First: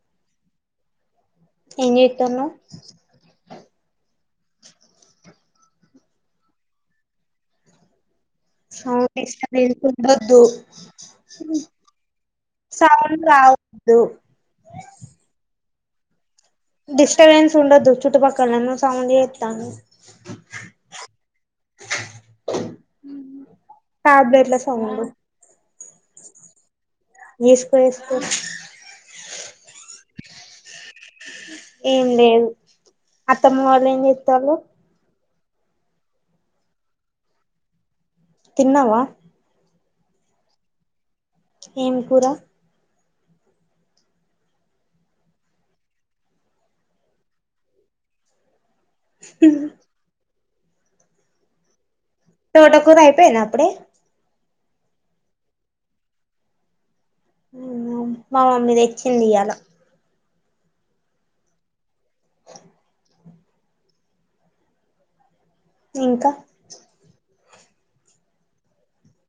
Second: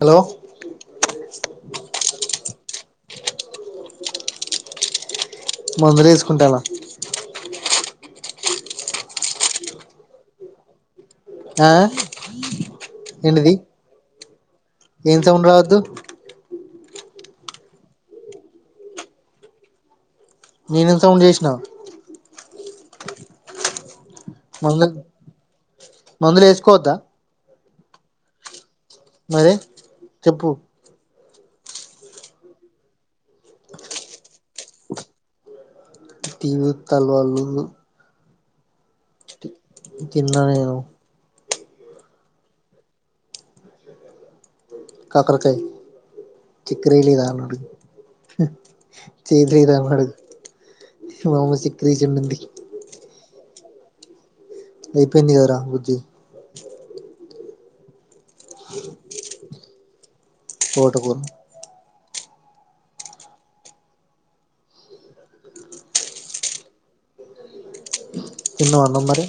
Hello ఏం చేత్తన్నావ్ మందులేస్కుంటన్న సౌండ్ డిస్టబెన్స్ ఉండొద్దు ఆ సౌండ్ ఏంటిది రావొద్దు ఏం సౌండ్ రావద్దు డిస్టర్బెన్స్ ఉండొద్దు చుట్టుపక్కల నువ్ సౌండ్ చెత్తానవ్ నేనేం సౌండ్ చేసినా ట్యాబ్లేెట్ల మందు సౌండ్ మందులు వేసుకోవద్దా ఎస్ కో ఎస్కో మరి చెప్పు ఏం లేదు అత్తమ్మ వాళ్ళు ఏం చెత్తాళ్ళు టీవీ చూత్తలు వాళ్ళు తిన్నావా తిన్న నేను ఏం కూర కాకరకాయ్ చిక్కరేయ్య లేదా అని అడుగు చేద్ లేదా అని అడుగు మా అమ్మ చెక్కరేస్ తోట కూర అయిపోయింద అప్పుడే అయిపొయింది కదరా బుజ్జి మా మమ్మీ తెచ్చింది ఇయ్యల తోటకూర ఇంకా తిన్నవా అన్నం మరి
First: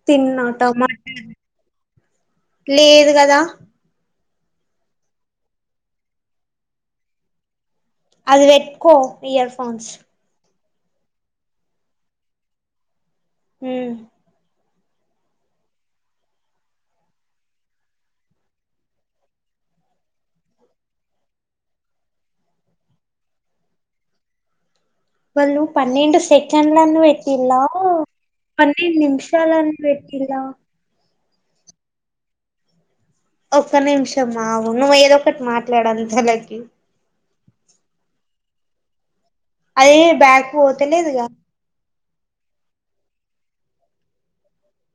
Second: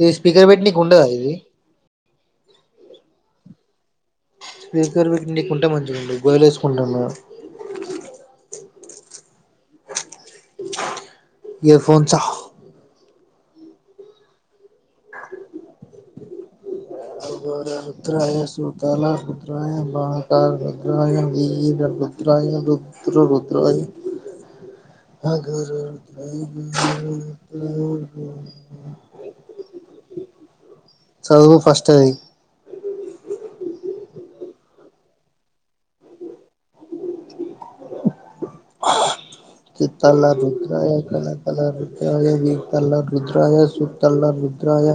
ఇది తిన్నా స్పీకర్ పెట్టి నీకి టమాట ఉండదా ఇది లేదు కదా స్పీకర్ పెట్టనికి ఉంటే మంచిగుండు గోలిలేసుకుంటన్న అది పెట్కో ఇయర్ ఫోన్స్ ఇయర్ ఫోన్స్ హ మ్ అగోర రుద్రాయ సుతల రుద్రాయ పాతాళ రుద్రాయ వీర రుద్ర య రుద్ర రుద్రాయ వాళ్ళు అగరు పన్నెండు రుద్రాయ వీర సెకండ్ని పెట్టిల్ల రుద్రాయ పన్నెండు నిమిషాలన్ పెట్ టిల్లా సదువు ఫస్ట్ అది ఒక్క నిమిషం అగు నువ్వు ఏదో ఒకటి మాట్లాడు అంతాలకి చిత్తల బ్యాక్ రుద్రాయ పోతలేదుగా తల తల రుద్రాయ వితల రు రుద్రాయ సుత్తల రుద్రాయ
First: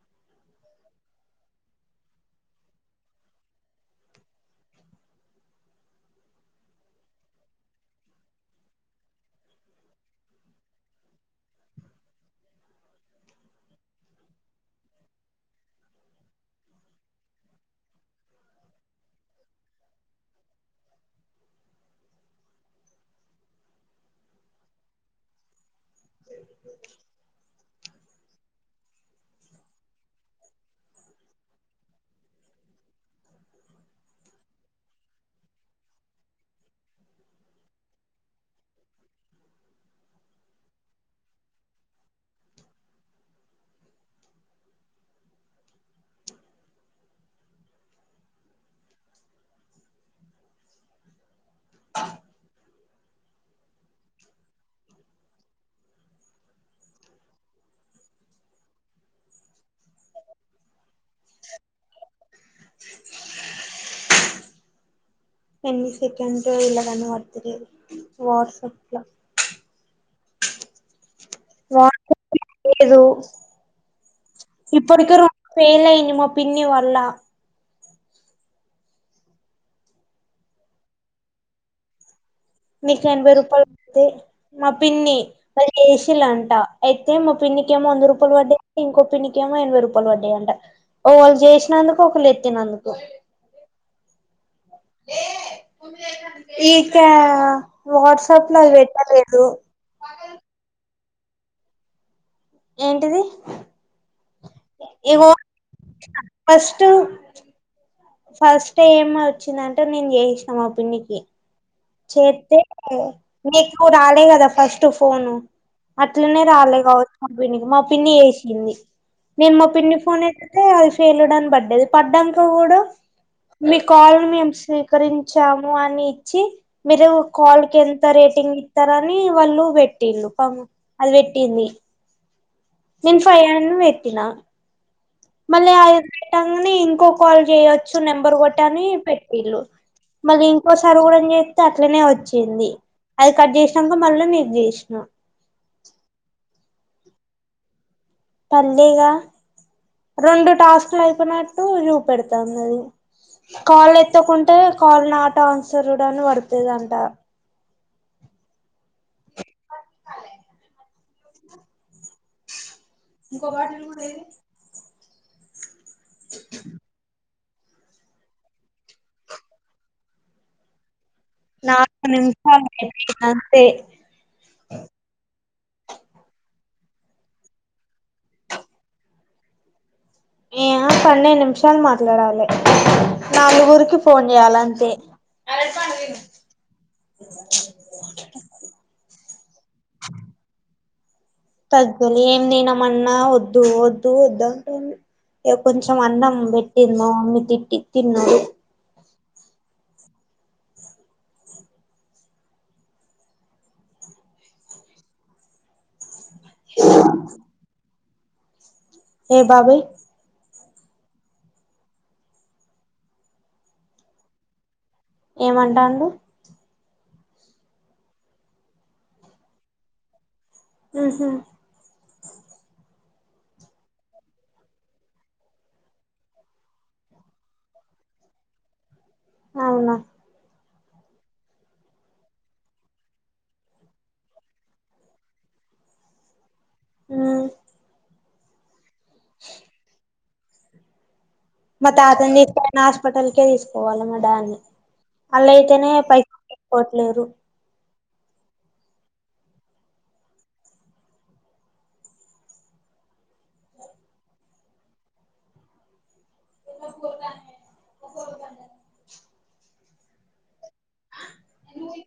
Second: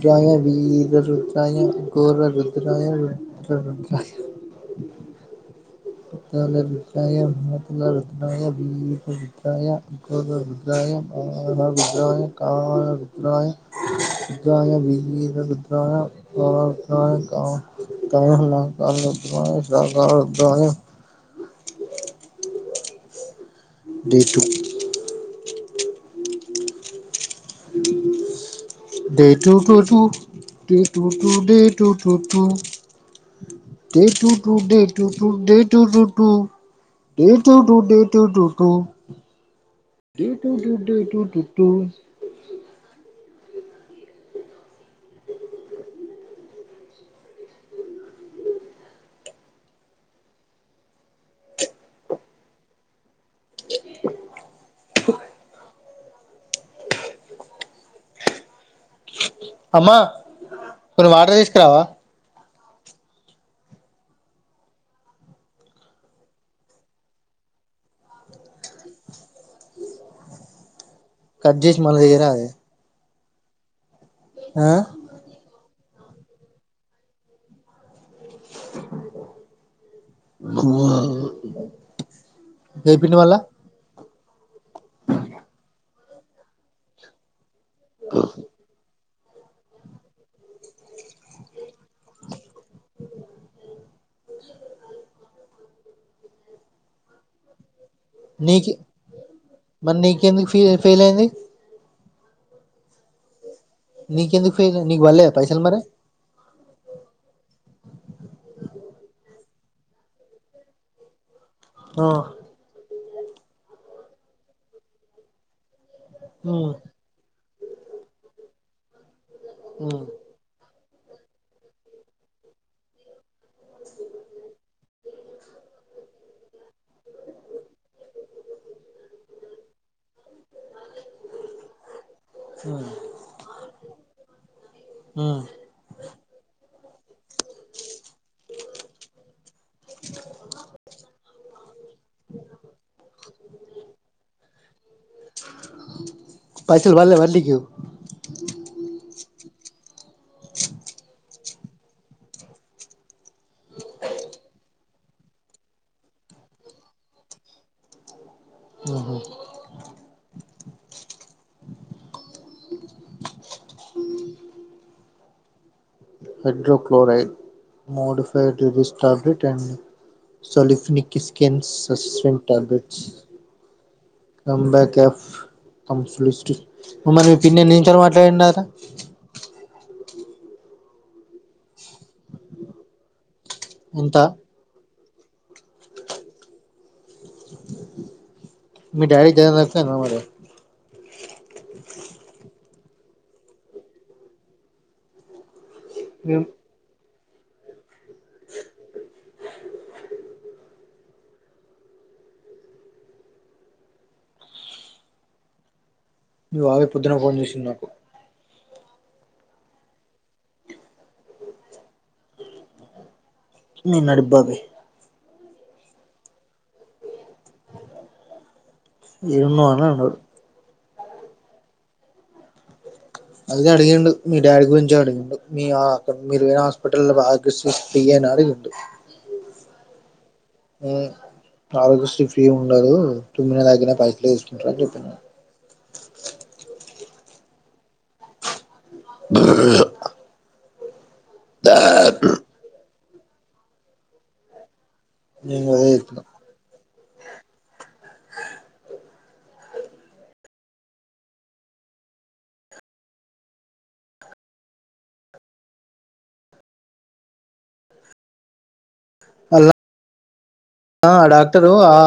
ద్రయ వీరా రుద్రాయ గోర రుద్రాయ రుద్ర రుద్రాయ సుతల రుద్రాయ [unintelligible] రుద్రాయ వీరా రుద్రాయ గోర రుద్రాయ మాల రుద్రాయ కాల రుద్రాయ రుద్రాయ వీర రుద్రాయ [unintelligible] [unintelligible] రుద్రాయ డే టూ దే టుటుటు టిటుటు డే టుటుటు డే టు టు డే టు టు డే టు టు టు డే టుటు డే టుటు టూ [inaudible] అమ్మా కొన్ని వాటర్ తీసుకురావా ఎన్ని సెకండ్సో ఇల్ల కనభడుతలేదు వాట్సప్ ల కట్ జేసి మళ్ళ చేయరాదే ఇప్పుట్కె రొండు ఫెయిల్ అయింది మా పిన్నీ వల్ల మీక్ అయిపోయింది ఎనభై మళ్ళా రూపాయల్ తే మా పిన్ని వాళ్ళక్ ఏసిన్లంట అయితే మా పిన్నికేమో వంద రూపాల్ పడ్డయం ఇంకో పిన్నికేమో ఎనభై రూపాల్ పడ్డయంట. ఒకల్ చేసినందుకు ఒకల్ ఎత్తినందుకు ఏ క్యా వాట్సాప్లో నీకి అది పెట్టలేదు. మరి నీకెందుకు ఫీ ఫెయిల్ అయింది. ఏంటిది? నీకెందుకు ఫెయిలై నీకు ఇగో పల్లెదా పైసల్ మరి ఫస్ట్ ఫస్ట్ ఏం వచ్చిందంటే నెన్ చేసినా మా పిన్నికి ఆ చేత్తే నీకు రాలే గదా ఫస్ట్ ఫోను అట్లనే ఉమ్ రాలే కావచ్ పిన్నికి మా పిన్ని చేసింది నేన్ మా పిన్ని ఫోన్ ఎత్తుతే అది ఫెల్లుడ్ అన్ పడ్డది అడ్డంక గుడా మీ కాల్ మేం స్వీకరించాము అని ఇచ్చి మీరు కాల్కి ఎంత రేటింగ్ ఇత్తరని వాళ్ళు పెట్టిళ్ళు పమ్ అది పెట్టింది. నేన్ ఫైవ్ అను పెట్టిన మళ్ళీ అ పెట్టంగనే ఇంకో కాల్ చేయొచ్చు నెంబర్ కొట్ అని పెట్టిళ్ళు మాది ఇంకోసార్ గుడం చేత్తే అట్లనే వచ్చింది. అది కట్ చేసినంక మళ్ళ నీక్ చేస్నా ఫైసల్ పల్లే మర్ నీకు పల్లేగా రెండు టాస్క్లు అయిపోయినట్టు చూపెడుతాంనది. కాల్ ఎత్తకుంటే కాల్ నాట్ ఆన్సర్డ్ అన్ పడుతదంట. హో హైడ్రోక్లోరైడ్ మోడిఫైడ్ [unintelligible] టెన్ సల్ఫినిక్ కిస్ స్కెన్స్ నాలుగు సస్పెంట్ నిమిషాలు టాబ్లెట్స్ అయిపోయింది అంతే come back F comes list మరి పిన్ని ఎన్ని నిమిషాలు మాట్లాడిన్ దటా ఏమో పన్నెండ్ నిమిషాల్ మాట్లాడాలే నాలుగురికి ఎంత ఫోన్ చేయాలంతే మీ డాడి జరం తక్కో అయిందా మరి తగ్గలె ఏం తినమన్నా వద్దు వద్దు వద్దు ఎ కొంచం అన్నం పెట్టింది మా మమ్మీ తిట్టి తిన్నా మీ బాబాయ్ పొద్దున ఫోన్ చేసిండ్ నాకు ఏ బాబాయి నీ నడిప్ బాబై ఏమంటాండు? ఏడున్నవ్ అన్ అన్నడు. మ్ హ్ అదే అడిగిండు మీ డాడీ గురించే అడిగిండు మీ అక్కడ మీరు ఏ హాస్పిటల్ల్లో బాగా [inaudible] డాడీకి కొట్టు అవునా ఏ ఆరోగ్య శ్రీ ఫ్రీ ఉండడు తుమ్మిన దగ్గిన పైసలే తీస్కుంటరన్ చెప్పిన ఉమ్ మ తాతా ఎం చేతండు హాస్పిటల్ కే తీసుకవాలే మా డాడ్ ని నేను అదే అలైతేనే చెప్పిన పైసలు తీసుకోట్లేలేరు అలా ఆ డాక్టర్ ఆ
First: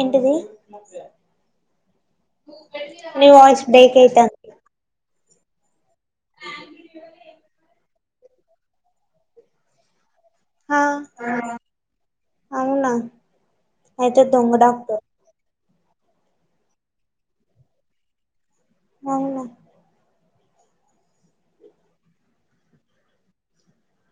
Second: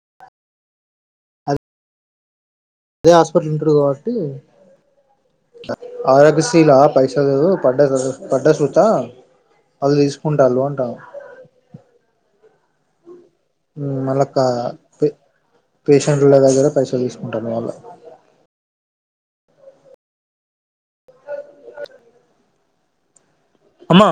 ఏంటిది అద్ అదే నీ హాస్పిటలో వాయిస్ ఉంటరు బ్రేక్ కాబట్టి అయితాంది ఆరోగ్యశీలా పైసలు పడ్డ పడ్డసూతా అల్ తీస్ కుంటాలు ఆ అంటన అవునా మ్ అయితే మల్లకా దొంగ డాక్టర్ ప్ పేషెంట్ ల దగ్గర పైసలు తీసుకుంటాళ్ళు మళ్ళ అవునా అమ్మ